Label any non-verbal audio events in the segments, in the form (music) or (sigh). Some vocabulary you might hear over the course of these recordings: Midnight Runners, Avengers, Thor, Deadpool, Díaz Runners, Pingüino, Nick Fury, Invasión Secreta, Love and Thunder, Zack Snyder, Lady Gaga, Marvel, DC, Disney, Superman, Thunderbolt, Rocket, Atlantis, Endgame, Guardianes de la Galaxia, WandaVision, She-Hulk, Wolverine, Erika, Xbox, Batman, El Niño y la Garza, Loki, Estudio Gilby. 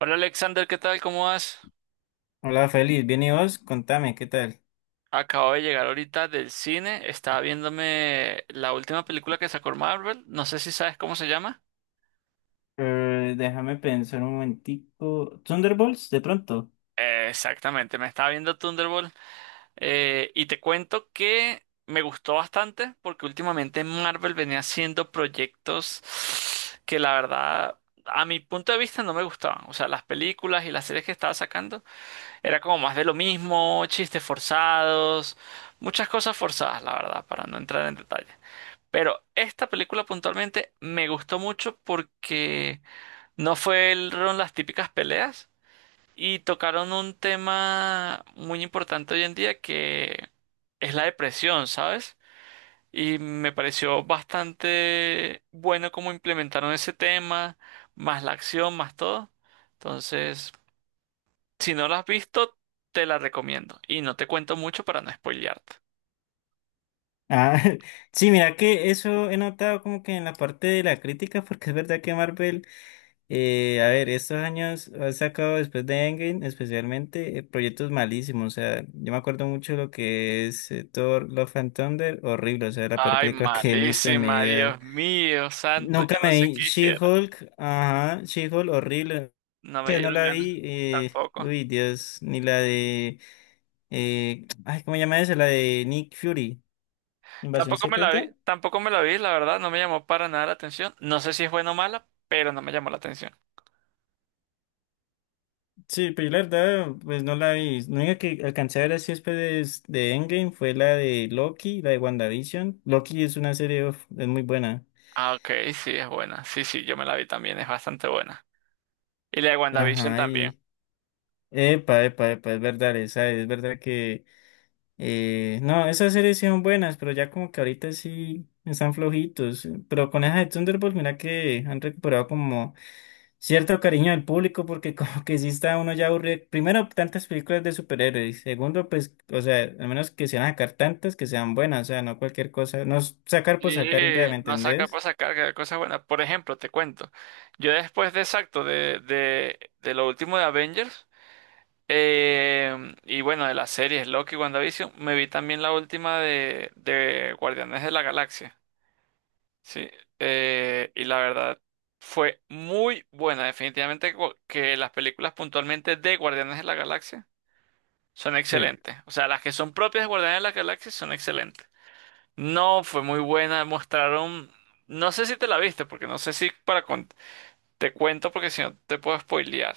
Hola Alexander, ¿qué tal? ¿Cómo vas? Hola, feliz. ¿Bien y vos? Contame, ¿qué tal? Acabo de llegar ahorita del cine, estaba viéndome la última película que sacó Marvel, no sé si sabes cómo se llama. Déjame pensar un momentico. ¿Thunderbolts, de pronto? Exactamente, me estaba viendo Thunderbolt, y te cuento que me gustó bastante porque últimamente Marvel venía haciendo proyectos que la verdad, a mi punto de vista no me gustaban. O sea, las películas y las series que estaba sacando era como más de lo mismo, chistes forzados, muchas cosas forzadas, la verdad, para no entrar en detalle. Pero esta película puntualmente me gustó mucho porque no fueron las típicas peleas y tocaron un tema muy importante hoy en día que es la depresión, ¿sabes? Y me pareció bastante bueno cómo implementaron ese tema, más la acción, más todo. Entonces, si no la has visto, te la recomiendo. Y no te cuento mucho para no spoilearte. Ah, (laughs) sí, mira que eso he notado como que en la parte de la crítica, porque es verdad que Marvel, a ver, estos años ha sacado después de Endgame, especialmente, proyectos malísimos. O sea, yo me acuerdo mucho lo que es Thor, Love and Thunder, horrible. O sea, la peor Ay, película (laughs) que he visto en mi malísima, vida. Dios mío, santo, yo Nunca no me sé vi qué hiciera. She-Hulk, ajá, She-Hulk, horrible. No me Que no dieron la ganas. vi, Tampoco. uy, Dios, ni la de, ay, ¿cómo se llama esa? La de Nick Fury, Invasión Tampoco me la vi, Secreta. tampoco me la vi, la verdad, no me llamó para nada la atención. No sé si es buena o mala, pero no me llamó la atención. Sí, pero yo la verdad, pues no la vi. Lo único que alcancé a ver así después de Endgame fue la de Loki, la de WandaVision. Loki es una serie, uf, es muy buena. Ah, ok, sí, es buena. Sí, sí, yo me la vi también, es bastante buena. Y la de WandaVision Ajá, también. y, epa, epa, epa, es verdad, esa es verdad que. No, esas series sí son buenas, pero ya como que ahorita sí están flojitos. Pero con esa de Thunderbolt, mira que han recuperado como cierto cariño del público, porque (laughs) como que sí está uno ya aburrido. Primero, tantas películas de superhéroes. Segundo, pues, o sea, al menos que se van a sacar tantas que sean buenas, o sea, no cualquier cosa. No s- Sacar por Y sacar y ya, ¿me no sacar para entendés? sacar, que hay cosas buenas. Por ejemplo, te cuento. Yo después de exacto, de lo último de Avengers, y bueno, de las series Loki y WandaVision, me vi también la última de Guardianes de la Galaxia. Sí, y la verdad fue muy buena. Definitivamente que las películas puntualmente de Guardianes de la Galaxia son Sí. excelentes. O sea, las que son propias de Guardianes de la Galaxia son excelentes. No, fue muy buena. Mostraron, no sé si te la viste, porque no sé si te cuento, porque si no te puedo spoilear.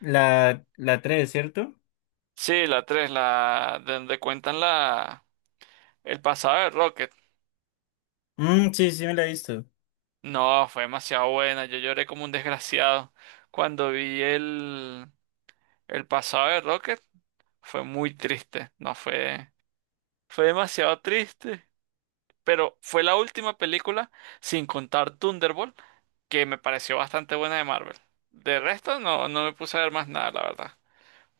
¿La, la tres, cierto? Sí, la 3, la donde cuentan la el pasado de Rocket. Mm, sí, sí me la he visto. No, fue demasiado buena. Yo lloré como un desgraciado cuando vi el pasado de Rocket. Fue muy triste, no fue, fue demasiado triste, pero fue la última película, sin contar Thunderbolt, que me pareció bastante buena de Marvel. De resto, no, no me puse a ver más nada, la verdad.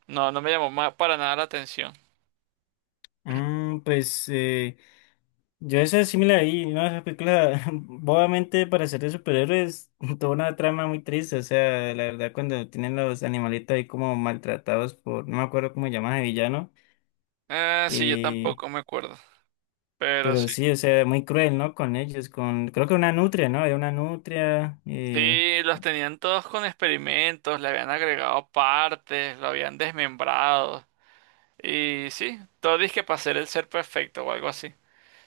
No, no me llamó para nada la atención. Mm, pues, yo esa es similar ahí, ¿no? Esa película, (laughs) obviamente para ser de superhéroes, (laughs) toda una trama muy triste, o sea, la verdad cuando tienen los animalitos ahí como maltratados por, no me acuerdo cómo llaman de villano, Sí, yo eh, tampoco me acuerdo, pero sí. pero sí, o sea, muy cruel, ¿no? Con ellos, con, creo que una nutria, ¿no? Era una nutria, Sí, los tenían todos con experimentos, le habían agregado partes, lo habían desmembrado. Y sí, todo disque para ser el ser perfecto o algo así,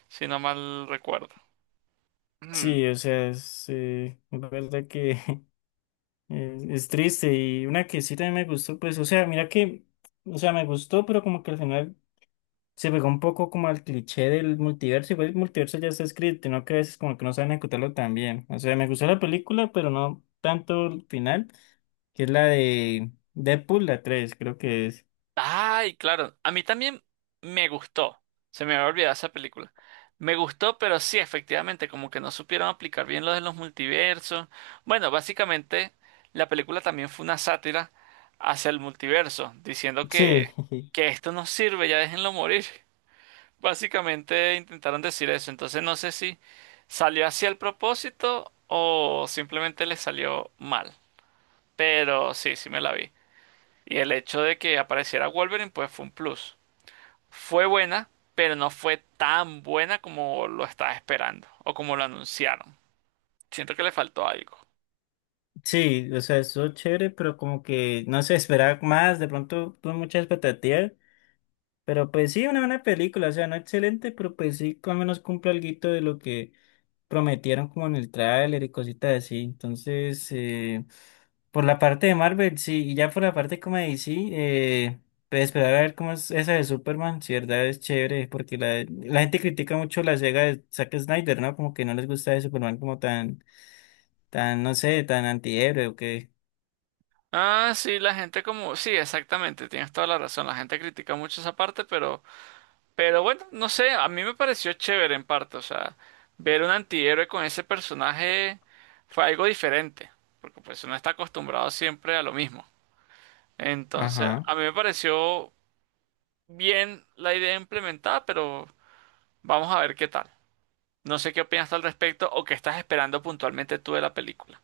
si no mal recuerdo. Mm. sí, o sea, es, la verdad que (laughs) es triste y una que sí también me gustó, pues, o sea, mira que, o sea, me gustó, pero como que al final... Se pegó un poco como al cliché del multiverso, igual el multiverso ya está escrito, ¿no? Que a veces como que no saben ejecutarlo tan bien. O sea, me gustó la película, pero no tanto el final, que es la de Deadpool, la 3 creo que es. Ay, claro. A mí también me gustó. Se me había olvidado esa película. Me gustó, pero sí, efectivamente, como que no supieron aplicar bien lo de los multiversos. Bueno, básicamente, la película también fue una sátira hacia el multiverso, diciendo Sí, (laughs) que esto no sirve, ya déjenlo morir. (laughs) Básicamente intentaron decir eso. Entonces no sé si salió hacia el propósito o simplemente le salió mal. Pero sí, sí me la vi. Y el hecho de que apareciera Wolverine, pues fue un plus. Fue buena, pero no fue tan buena como lo estaba esperando o como lo anunciaron. Siento que le faltó algo. sí, o sea, estuvo chévere, pero como que no se esperaba más, de pronto tuve muchas expectativas, pero pues sí, una buena película, o sea, no excelente, pero pues sí, al menos cumple algo de lo que prometieron como en el tráiler y cositas así. Entonces, por la parte de Marvel, sí, y ya por la parte como de DC, pues esperar a ver cómo es esa de Superman, si de verdad es chévere, porque la gente critica mucho la saga de Zack Snyder, ¿no? Como que no les gusta de Superman como tan, tan, no sé, tan antihéroe o qué. Ah, sí, la gente como... Sí, exactamente, tienes toda la razón. La gente critica mucho esa parte, pero... Pero bueno, no sé, a mí me pareció chévere en parte. O sea, ver un antihéroe con ese personaje fue algo diferente, porque pues uno está acostumbrado siempre a lo mismo. Entonces, Ajá. a mí me pareció bien la idea implementada, pero vamos a ver qué tal. No sé qué opinas tú al respecto o qué estás esperando puntualmente tú de la película.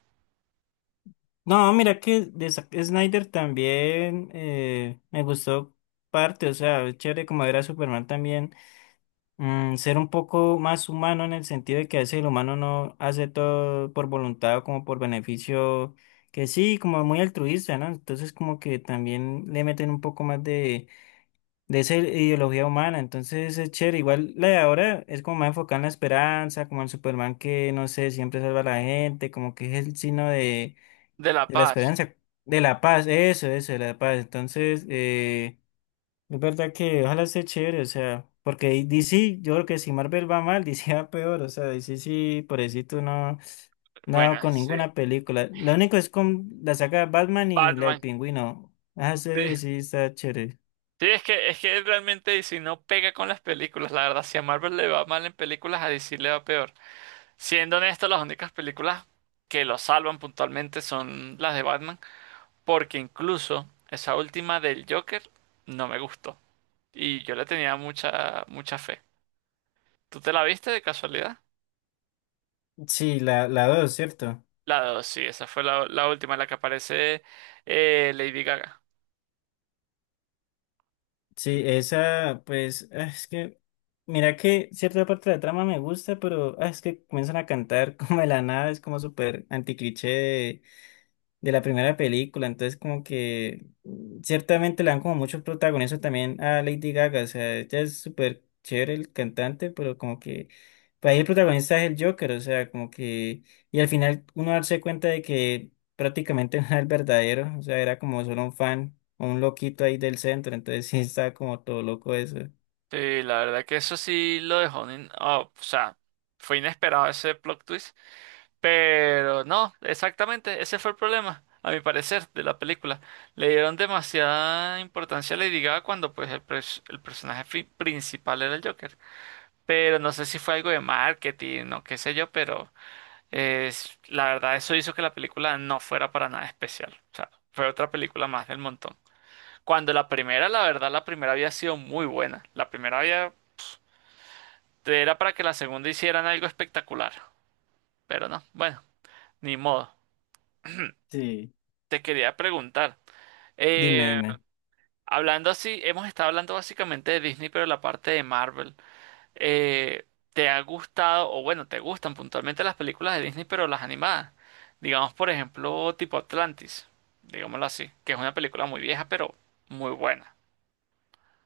No, mira que de Zack Snyder también me gustó parte, o sea, es chévere como ver a Superman también ser un poco más humano en el sentido de que a veces el humano no hace todo por voluntad o como por beneficio, que sí, como muy altruista, ¿no? Entonces como que también le meten un poco más de esa ideología humana, entonces es chévere, igual la de ahora es como más enfocada en la esperanza, como el Superman que, no sé, siempre salva a la gente, como que es el signo De La de la Paz. esperanza, de la paz, eso, de la paz, entonces... Es verdad que ojalá esté chévere, o sea, porque DC, yo creo que si Marvel va mal, (laughs) DC va peor, o sea, DC sí, pobrecito, no, Bueno, no con sí. ninguna película. Lo único es con la saga de Batman y la del Batman. Pingüino. Ah, Sí. sí, sí, está chévere. Sí, es que realmente DC no pega con las películas. La verdad, si a Marvel le va mal en películas, a DC le va peor. Siendo honesto, las únicas películas que lo salvan puntualmente son las de Batman. Porque incluso esa última del Joker no me gustó. Y yo le tenía mucha, mucha fe. ¿Tú te la viste de casualidad? Sí, la dos, ¿cierto? La dos, sí, esa fue la última en la que aparece Lady Gaga. Sí, esa, pues, ah, es que, mira que cierta parte de la trama me gusta, pero ah, es que comienzan a cantar (laughs) como de la nada, es como súper anticliché de la primera película, entonces como que ciertamente le dan como mucho protagonismo también a Lady Gaga, o sea, ella es súper chévere el cantante, pero como que para ahí el protagonista es el Joker, o sea, como que y al final uno darse cuenta de que prácticamente (laughs) no era el verdadero, o sea, era como solo un fan, o un loquito ahí del centro, entonces sí está como todo loco eso. Sí, la verdad que eso sí lo dejó. Oh, o sea, fue inesperado ese plot twist. Pero no, exactamente, ese fue el problema, a mi parecer, de la película. Le dieron demasiada importancia a Lady Gaga cuando pues el personaje principal era el Joker. Pero no sé si fue algo de marketing o qué sé yo, pero es, la verdad eso hizo que la película no fuera para nada especial. O sea, fue otra película más del montón. Cuando la primera, la verdad, la primera había sido muy buena. La primera había... Era para que la segunda hicieran algo espectacular. Pero no, bueno, ni modo. Sí. Te quería preguntar. Dime, eh, dime. Hablando así, hemos estado hablando básicamente de Disney, pero la parte de Marvel. eh, ¿Te ha gustado, o bueno, te gustan puntualmente las películas de Disney, pero las animadas? Digamos, por ejemplo, tipo Atlantis, digámoslo así, que es una película muy vieja, pero muy buena.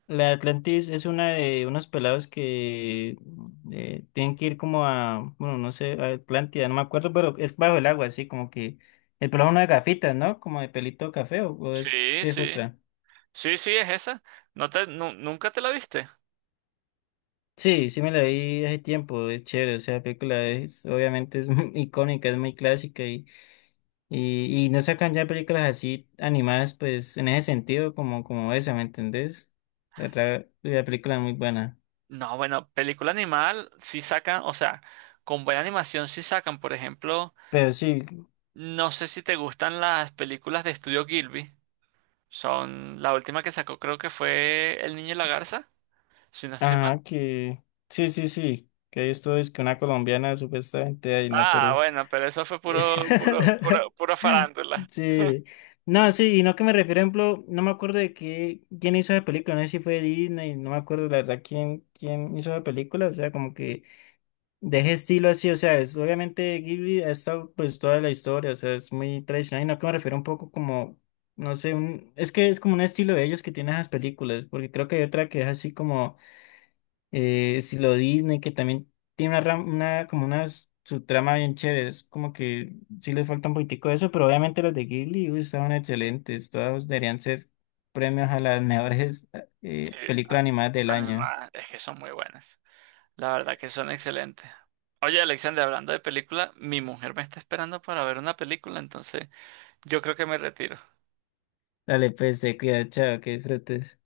La de Atlantis es una de unos pelados que tienen que ir como a, bueno, no sé, a Atlántida, no me acuerdo, pero es bajo el agua, así como que el pelado es uno de gafitas, ¿no? Como de pelito café o es Sí, que es sí. otra. Sí, sí, es esa. ¿ Nunca te la viste? Sí, sí me la vi hace tiempo, es chévere, o sea, la película es, obviamente es (laughs) muy icónica, es muy clásica y no sacan ya películas así animadas, pues en ese sentido, como, como esa, ¿me entendés? La, la película es muy buena. No, bueno, película animal sí sacan, o sea, con buena animación sí sacan, por ejemplo, Pero sí, no sé si te gustan las películas de Estudio Gilby, son la última que sacó creo que fue El Niño y la Garza, si no estoy mal. ajá, que sí, sí, sí, que esto es que una colombiana supuestamente ahí, ¿no? Ah, Pero... bueno, pero eso fue puro, puro, puro, (laughs) puro farándula. Sí, no, sí, y no que me refiero, ejemplo, no me acuerdo de qué, quién hizo la película, no sé si fue Disney, no me acuerdo la verdad quién, quién hizo la película, o sea, como que de ese estilo así, o sea, es, obviamente Ghibli ha estado pues toda la historia, o sea, es muy tradicional, y no que me refiero un poco como, no sé, un, es que es como un estilo de ellos que tienen esas películas, porque creo que hay otra que es así como si lo Disney, que también tiene una, una como una subtrama bien chévere, es como que sí le falta un poquitico de eso, pero obviamente los de Ghibli uy, estaban excelentes, todos deberían ser premios a las mejores Sí, películas animadas del año. animadas, es que son muy buenas, la verdad que son excelentes. Oye, Alexander, hablando de película, mi mujer me está esperando para ver una película, entonces yo creo que me retiro. Dale, pues, te cuida, chao, que disfrutes.